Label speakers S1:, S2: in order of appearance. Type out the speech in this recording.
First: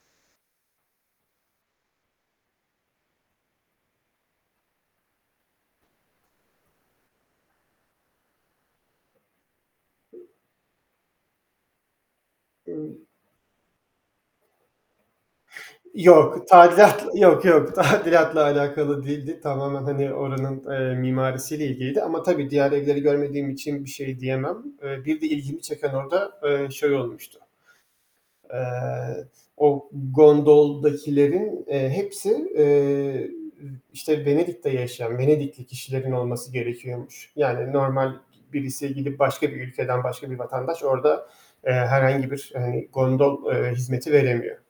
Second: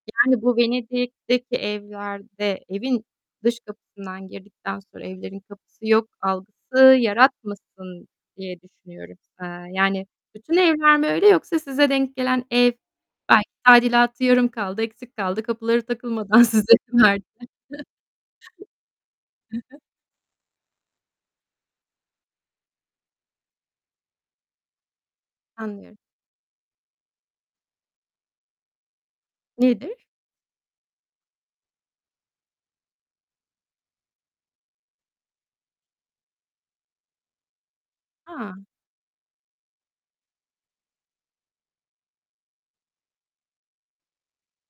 S1: Yani, bu Venedik'teki evlerde, evin dış kapısından girdikten sonra, evlerin kapısı yok algısı yaratmasın diye düşünüyorum. Eee, yani, bütün evler mi öyle yoksa size denk gelen ev,
S2: [unintelligible]
S1: belki tadilatı yarım kaldı, eksik kaldı, kapıları takılmadan
S2: Yok,
S1: size mi
S2: tadilat.
S1: verdiler?
S2: Yok yok, tadilatla alakalı değildi.
S1: Hı hı.
S2: Tamamen, hani, oranın, eee, mimarisiyle ilgiliydi ama tabii diğer evleri görmediğim için bir şey diyemem. Iıı, bir de ilgimi çeken
S1: Anlıyorum.
S2: orda, eee, şey olmuştu. Eee, o
S1: Nedir?
S2: gondoldakilerin, eee, hepsi, eee, ı işte Venedik'te yaşayan, Venedikli kişilerin olması gerekiyormuş. Yani normal
S1: A!
S2: birisi gidip başka bir ülkeden başka bir vatandaş orda, eee, herhangi bir, eee, gondol, eee, hizmeti veremiyor.